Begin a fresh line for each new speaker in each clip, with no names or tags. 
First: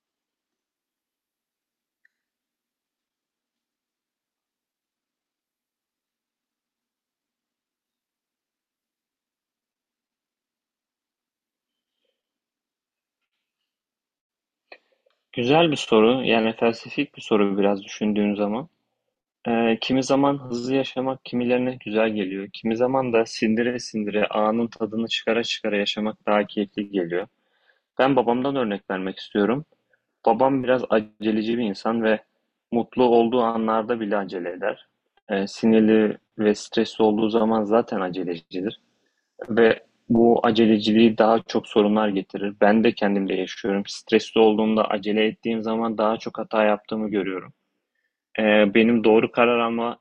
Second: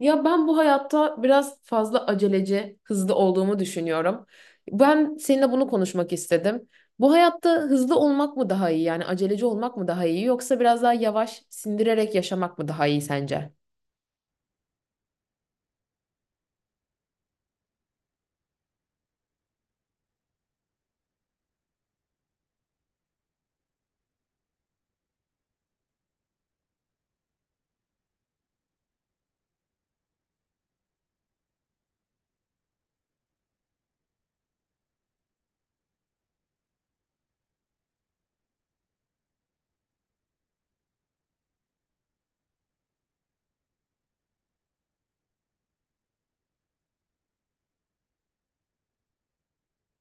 Ya ben bu hayatta biraz fazla aceleci, hızlı olduğumu düşünüyorum. Ben seninle bunu konuşmak istedim. Bu hayatta hızlı olmak mı daha iyi, yani aceleci olmak mı daha iyi yoksa biraz daha yavaş sindirerek yaşamak mı daha iyi sence?
Güzel bir soru. Yani felsefik bir soru biraz düşündüğün zaman. Kimi zaman hızlı yaşamak kimilerine güzel geliyor. Kimi zaman da sindire sindire anın tadını çıkara çıkara yaşamak daha keyifli geliyor. Ben babamdan örnek vermek istiyorum. Babam biraz aceleci bir insan ve mutlu olduğu anlarda bile acele eder. Sinirli ve stresli olduğu zaman zaten acelecidir. Ve bu aceleciliği daha çok sorunlar getirir. Ben de kendimde yaşıyorum. Stresli olduğumda acele ettiğim zaman daha çok hata yaptığımı görüyorum. Benim doğru karar alma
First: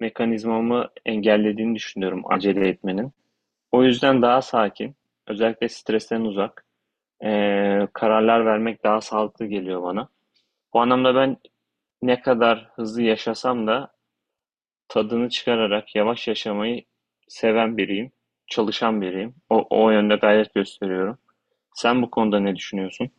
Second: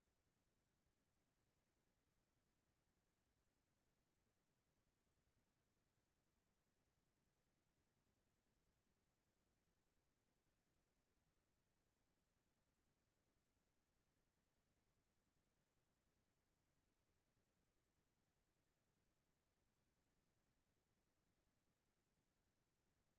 mekanizmamı engellediğini düşünüyorum acele etmenin. O yüzden daha sakin, özellikle stresten uzak kararlar vermek daha sağlıklı geliyor bana. Bu anlamda ben ne kadar hızlı yaşasam da tadını çıkararak yavaş yaşamayı seven biriyim, çalışan biriyim. O yönde gayret gösteriyorum. Sen bu konuda ne düşünüyorsun?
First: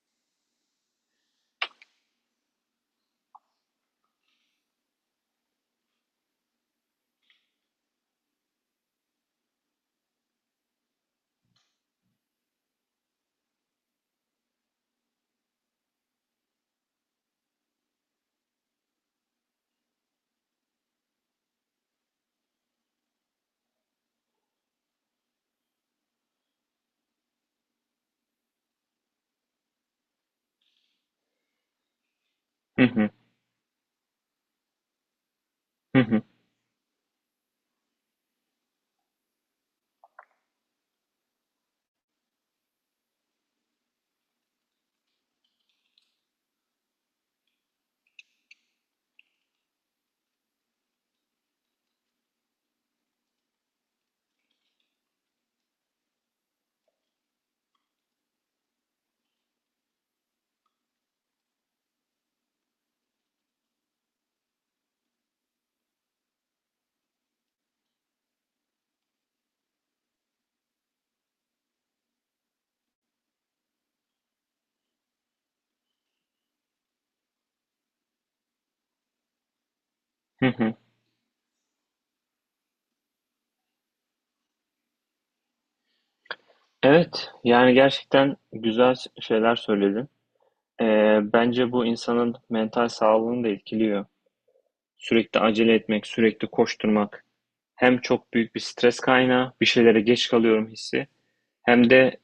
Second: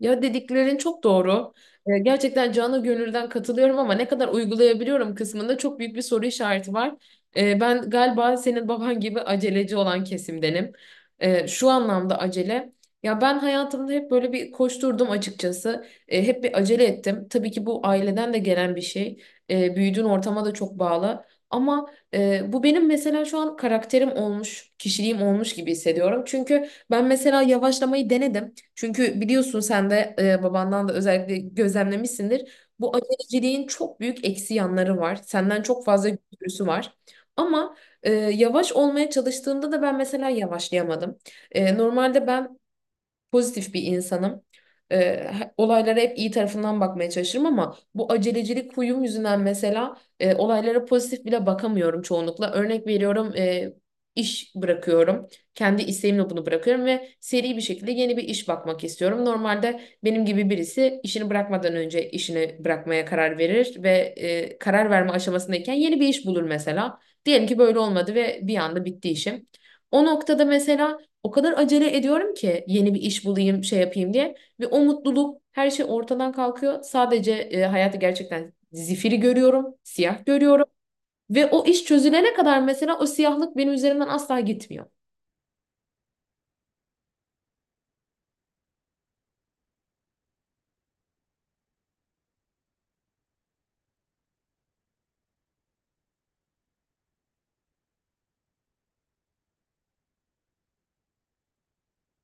Ya, dediklerin çok doğru. Gerçekten canı gönülden katılıyorum ama ne kadar uygulayabiliyorum kısmında çok büyük bir soru işareti var. Ben galiba senin baban gibi aceleci olan kesimdenim. Şu anlamda acele. Ya ben hayatımda hep böyle bir koşturdum açıkçası. Hep bir acele ettim. Tabii ki bu aileden de gelen bir şey. Büyüdüğün ortama da çok bağlı. Ama bu benim mesela şu an karakterim olmuş, kişiliğim olmuş gibi hissediyorum. Çünkü ben mesela yavaşlamayı denedim. Çünkü biliyorsun sen de babandan da özellikle gözlemlemişsindir.
Hı
Bu
hı.
aceleciliğin çok büyük eksi yanları var. Senden çok
Hı
fazla
hı.
götürüsü var. Ama yavaş olmaya çalıştığımda da ben mesela yavaşlayamadım. Normalde ben pozitif bir insanım. Ee, Olaylara hep iyi tarafından bakmaya çalışırım ama bu acelecilik huyum yüzünden mesela olaylara pozitif bile bakamıyorum çoğunlukla. Örnek veriyorum, iş bırakıyorum. Kendi isteğimle bunu bırakıyorum ve seri bir şekilde yeni bir iş bakmak istiyorum. Normalde benim gibi birisi işini bırakmadan önce işini bırakmaya karar verir ve karar verme aşamasındayken yeni bir iş bulur mesela. Diyelim ki böyle olmadı ve bir anda bitti işim. O noktada mesela o kadar acele ediyorum ki yeni bir iş bulayım, şey yapayım diye. Ve o mutluluk, her şey ortadan kalkıyor. Sadece hayatı gerçekten zifiri görüyorum, siyah
Hı
görüyorum.
hı.
Ve o iş çözülene kadar mesela o siyahlık benim üzerimden asla gitmiyor.
Evet, yani gerçekten güzel şeyler söyledin. Bence bu insanın mental sağlığını da etkiliyor. Sürekli acele etmek, sürekli koşturmak hem çok büyük bir stres kaynağı, bir şeylere geç kalıyorum hissi, hem de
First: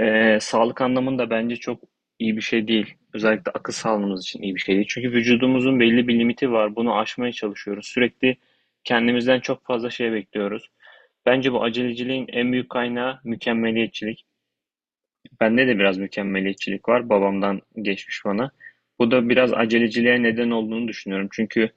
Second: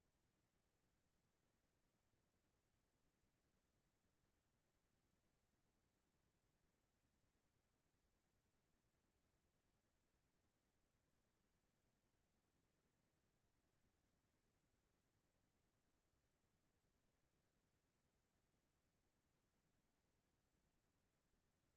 Sağlık anlamında bence çok iyi bir şey değil. Özellikle akıl sağlığımız için iyi bir şey değil. Çünkü vücudumuzun belli bir limiti var. Bunu aşmaya çalışıyoruz. Sürekli kendimizden çok fazla şey bekliyoruz. Bence bu aceleciliğin en büyük kaynağı mükemmeliyetçilik. Bende de biraz mükemmeliyetçilik var. Babamdan geçmiş bana. Bu da biraz aceleciliğe neden olduğunu düşünüyorum. Çünkü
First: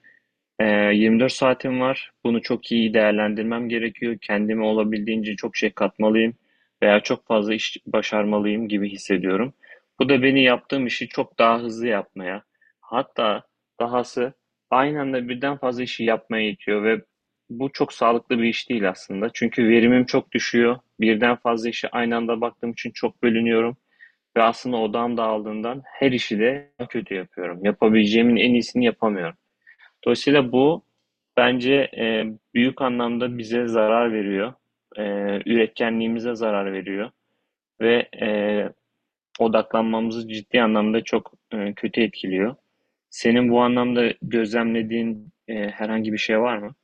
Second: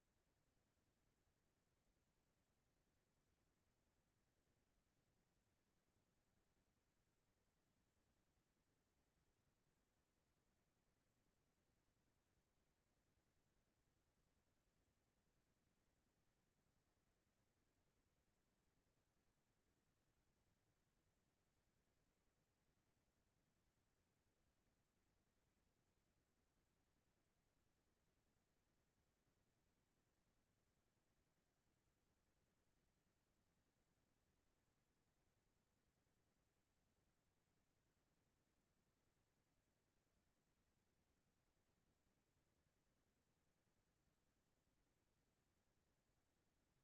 24 saatim var. Bunu çok iyi değerlendirmem gerekiyor. Kendime olabildiğince çok şey katmalıyım veya çok fazla iş başarmalıyım gibi hissediyorum. Bu da beni yaptığım işi çok daha hızlı yapmaya, hatta dahası aynı anda birden fazla işi yapmaya itiyor ve bu çok sağlıklı bir iş değil aslında. Çünkü verimim çok düşüyor. Birden fazla işe aynı anda baktığım için çok bölünüyorum ve aslında odağım dağıldığından her işi de kötü yapıyorum. Yapabileceğimin en iyisini yapamıyorum. Dolayısıyla bu bence büyük anlamda bize zarar veriyor. E, Üretkenliğimize zarar veriyor ve odaklanmamızı ciddi anlamda çok kötü etkiliyor. Senin bu anlamda gözlemlediğin herhangi bir şey var mı?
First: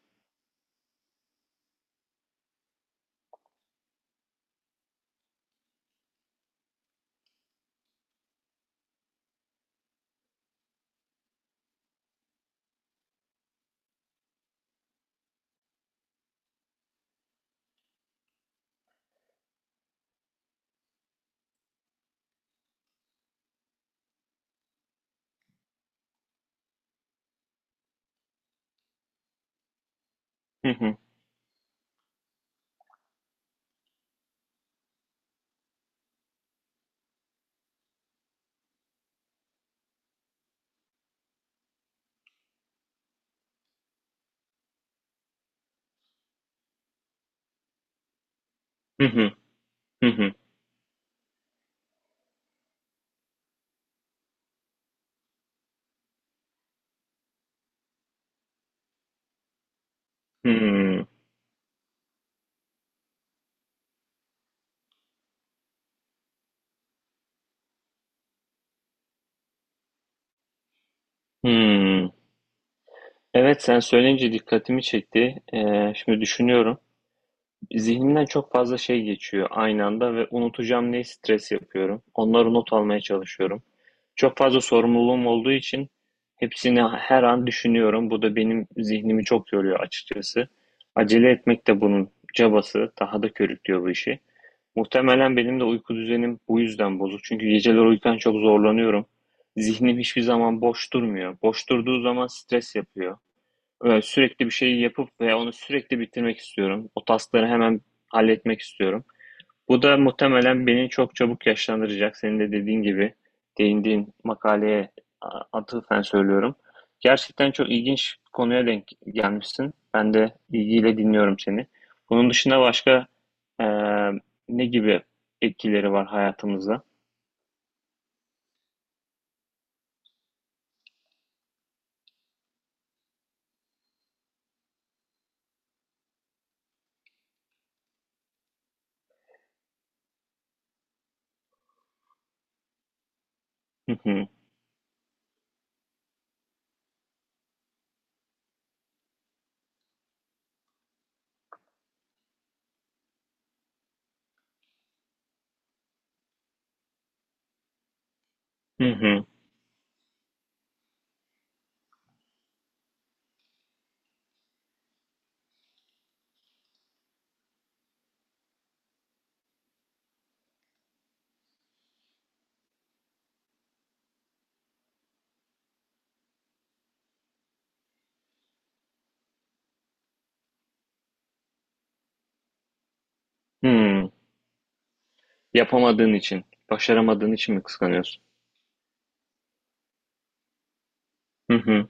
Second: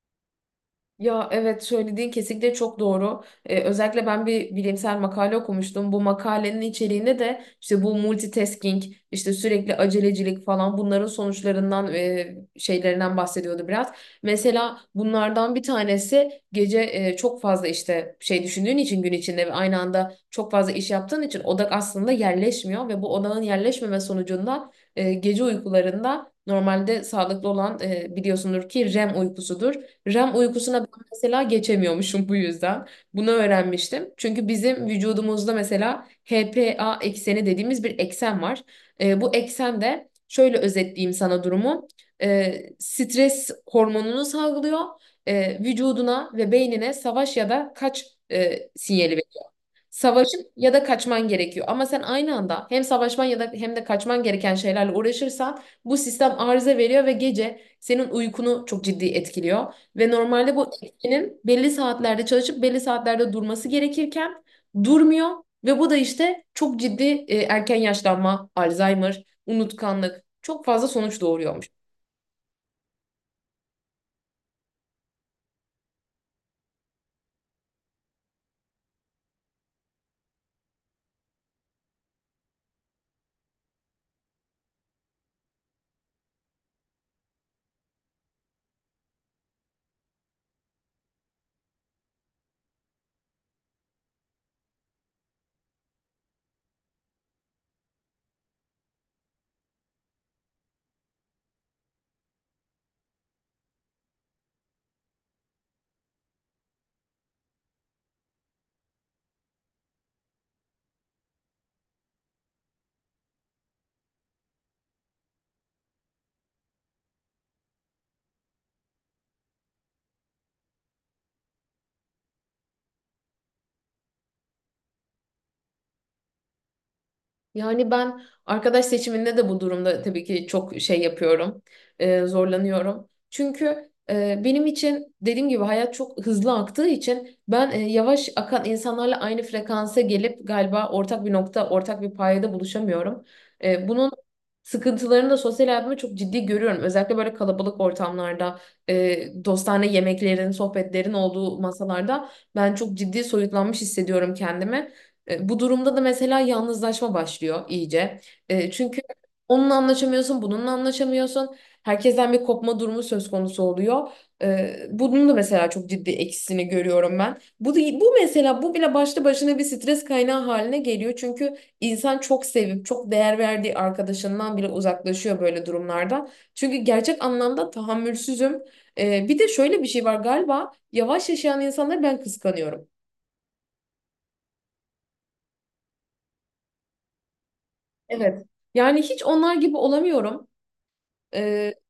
Ya evet, söylediğin kesinlikle çok doğru. Özellikle ben bir bilimsel makale okumuştum. Bu makalenin içeriğinde de işte bu multitasking, işte sürekli acelecilik falan, bunların sonuçlarından ve şeylerinden bahsediyordu biraz. Mesela bunlardan bir tanesi, gece çok fazla işte şey düşündüğün için gün içinde ve aynı anda çok fazla iş yaptığın için odak aslında yerleşmiyor ve bu odağın yerleşmeme sonucunda gece uykularında normalde sağlıklı olan, biliyorsundur ki REM uykusudur. REM
Hı
uykusuna
hı,
mesela geçemiyormuşum bu yüzden. Bunu öğrenmiştim. Çünkü bizim vücudumuzda mesela HPA ekseni dediğimiz bir eksen var. Bu eksen de, şöyle özetleyeyim sana durumu. Stres hormonunu salgılıyor. Vücuduna ve beynine savaş ya da kaç
hı
sinyali.
hı, hı hı,
Savaşıp ya da kaçman gerekiyor. Ama sen aynı anda hem savaşman ya da hem de kaçman gereken şeylerle uğraşırsan bu sistem arıza veriyor ve gece senin uykunu çok ciddi etkiliyor. Ve normalde bu
hı
etkinin belli saatlerde çalışıp belli saatlerde durması gerekirken durmuyor ve bu da işte çok ciddi erken yaşlanma, Alzheimer, unutkanlık, çok fazla sonuç doğuruyormuş.
hı. Evet, sen söyleyince dikkatimi çekti. Şimdi düşünüyorum. Zihnimden çok fazla şey geçiyor aynı anda ve unutacağım diye stres yapıyorum. Onları not almaya çalışıyorum. Çok fazla sorumluluğum olduğu için hepsini her an düşünüyorum. Bu da benim zihnimi çok yoruyor açıkçası. Acele etmek de bunun cabası. Daha da körüklüyor bu işi. Muhtemelen benim de uyku düzenim bu yüzden bozuk. Çünkü geceler uyurken çok zorlanıyorum. Zihnim hiçbir zaman boş durmuyor. Boş durduğu zaman stres yapıyor. Sürekli bir şeyi yapıp ve onu sürekli bitirmek istiyorum. O taskları hemen halletmek istiyorum. Bu da muhtemelen beni çok çabuk yaşlandıracak. Senin de dediğin gibi değindiğin makaleye atıfen söylüyorum. Gerçekten çok ilginç bir konuya denk gelmişsin. Ben de ilgiyle dinliyorum seni. Bunun dışında başka e, ne gibi etkileri var hayatımızda?
Yani ben arkadaş seçiminde de bu durumda tabii ki çok şey yapıyorum, zorlanıyorum. Çünkü benim için dediğim gibi hayat çok hızlı aktığı için ben yavaş akan insanlarla aynı frekansa gelip galiba ortak bir nokta, ortak bir payda buluşamıyorum.
Hı
Bunun
hı,
sıkıntılarını da sosyal hayatımda çok ciddi görüyorum. Özellikle böyle kalabalık ortamlarda, dostane yemeklerin, sohbetlerin olduğu masalarda ben çok ciddi soyutlanmış hissediyorum kendimi. Bu durumda da mesela yalnızlaşma başlıyor iyice.
hı
Çünkü
hı,
onunla anlaşamıyorsun, bununla anlaşamıyorsun. Herkesten bir kopma durumu söz konusu oluyor. Bunun da mesela çok ciddi eksisini görüyorum ben. Bu mesela, bu bile başlı başına bir stres kaynağı haline geliyor. Çünkü insan çok sevip çok değer verdiği arkadaşından bile uzaklaşıyor böyle durumlarda. Çünkü gerçek anlamda tahammülsüzüm. Bir de şöyle bir şey var, galiba yavaş yaşayan insanları ben kıskanıyorum.
hı. Yapamadığın için, başaramadığın için mi kıskanıyorsun?
Evet. Yani hiç onlar gibi olamıyorum.
Hı
Ee,
hı.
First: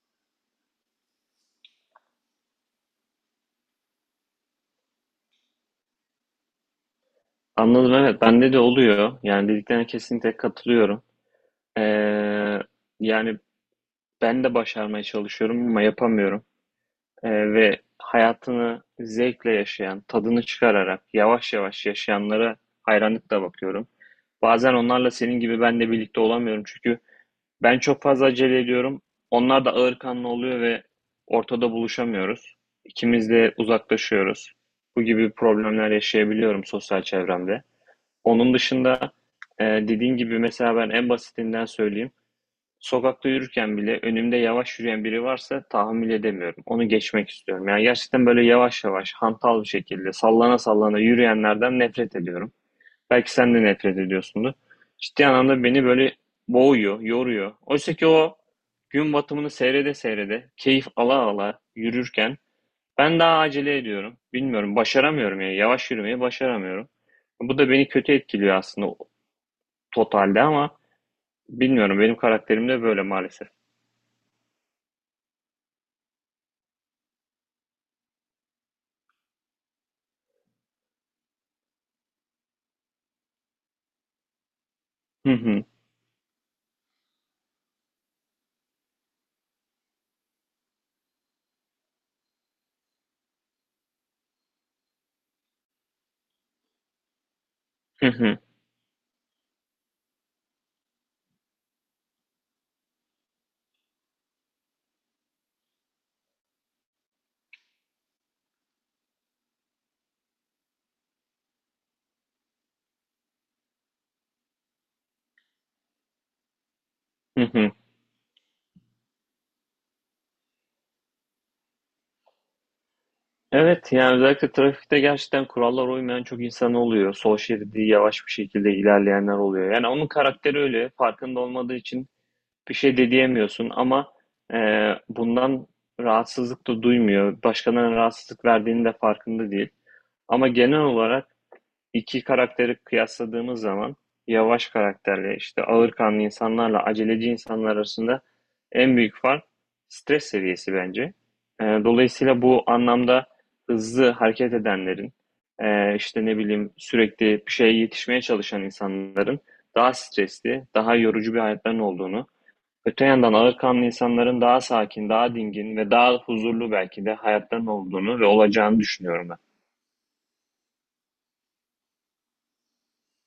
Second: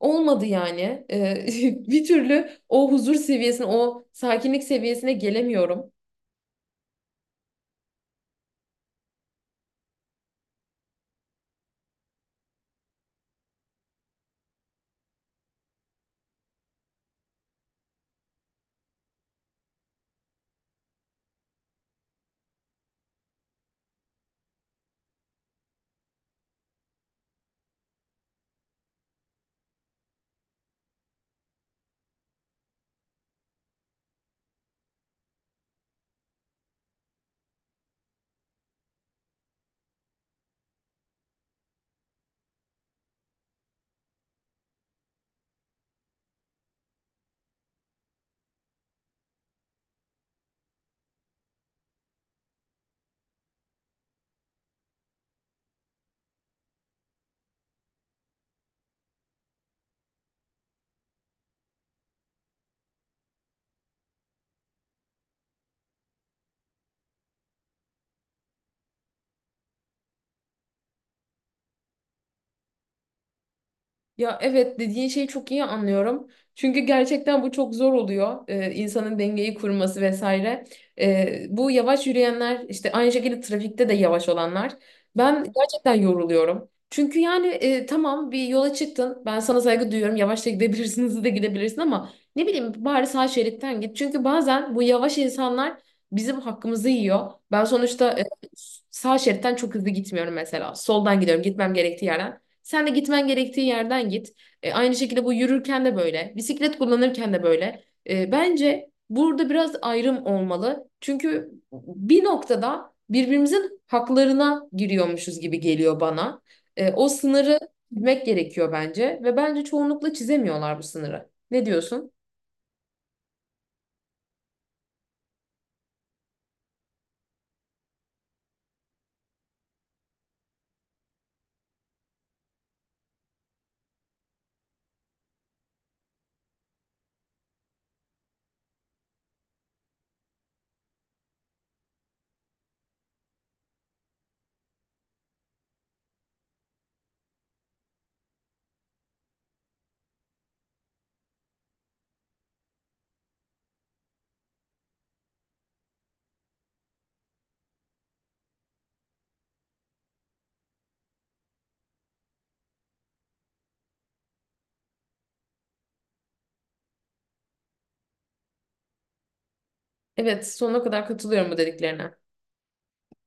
Olmadı yani. Bir türlü o huzur seviyesine, o sakinlik seviyesine gelemiyorum.
Anladım evet bende de oluyor. Yani dediklerine kesinlikle katılıyorum. Ee, yani Ben de başarmaya çalışıyorum ama yapamıyorum. Ve hayatını zevkle yaşayan, tadını çıkararak yavaş yavaş yaşayanlara hayranlıkla bakıyorum. Bazen onlarla senin gibi ben de birlikte olamıyorum çünkü ben çok fazla acele ediyorum. Onlar da ağırkanlı oluyor ve ortada buluşamıyoruz. İkimiz de uzaklaşıyoruz. Bu gibi problemler yaşayabiliyorum sosyal çevremde. Onun dışında dediğin gibi mesela ben en basitinden söyleyeyim. Sokakta yürürken bile önümde yavaş yürüyen biri varsa tahammül edemiyorum. Onu geçmek istiyorum. Yani gerçekten böyle yavaş yavaş, hantal bir şekilde, sallana sallana yürüyenlerden nefret ediyorum. Belki sen de nefret ediyorsundur. Ciddi anlamda beni böyle boğuyor, yoruyor. Oysa ki o gün batımını seyrede seyrede, keyif ala ala yürürken ben daha acele ediyorum. Bilmiyorum, başaramıyorum yani. Yavaş yürümeyi başaramıyorum. Bu da beni kötü etkiliyor aslında totalde ama bilmiyorum benim karakterim de böyle maalesef.
Ya evet, dediğin şeyi çok iyi anlıyorum. Çünkü gerçekten bu çok zor oluyor. İnsanın dengeyi kurması vesaire. Bu yavaş yürüyenler, işte aynı şekilde trafikte de yavaş olanlar.
Hı
Ben
hı.
gerçekten yoruluyorum. Çünkü yani tamam, bir yola çıktın. Ben sana saygı duyuyorum. Yavaş da gidebilirsin, hızlı da gidebilirsin ama ne bileyim, bari sağ şeritten git. Çünkü bazen bu yavaş insanlar bizim hakkımızı yiyor. Ben
Hı
sonuçta
hı,
sağ şeritten çok hızlı gitmiyorum mesela. Soldan gidiyorum, gitmem gerektiği yerden. Sen de gitmen gerektiği yerden git. Aynı şekilde bu yürürken de böyle, bisiklet kullanırken de böyle. Bence burada biraz ayrım olmalı. Çünkü bir noktada birbirimizin haklarına giriyormuşuz gibi geliyor bana. O
hı
sınırı
hı.
çizmek gerekiyor bence ve bence çoğunlukla çizemiyorlar bu sınırı. Ne diyorsun?
Evet yani özellikle trafikte gerçekten kurallara uymayan çok insan oluyor. Sol şeridi yavaş bir şekilde ilerleyenler oluyor. Yani onun karakteri öyle farkında olmadığı için bir şey de diyemiyorsun ama e, bundan rahatsızlık da duymuyor. Başkalarına rahatsızlık verdiğinin de farkında değil. Ama genel olarak iki karakteri kıyasladığımız zaman yavaş karakterle işte ağırkanlı insanlarla aceleci insanlar arasında en büyük fark stres seviyesi bence. Dolayısıyla bu anlamda hızlı hareket edenlerin işte ne bileyim sürekli bir şeye yetişmeye çalışan insanların daha stresli, daha yorucu bir hayatların olduğunu, öte yandan ağırkanlı insanların daha sakin, daha dingin ve daha huzurlu belki de hayatların olduğunu ve olacağını düşünüyorum ben.
Evet, sonuna kadar katılıyorum bu dediklerine.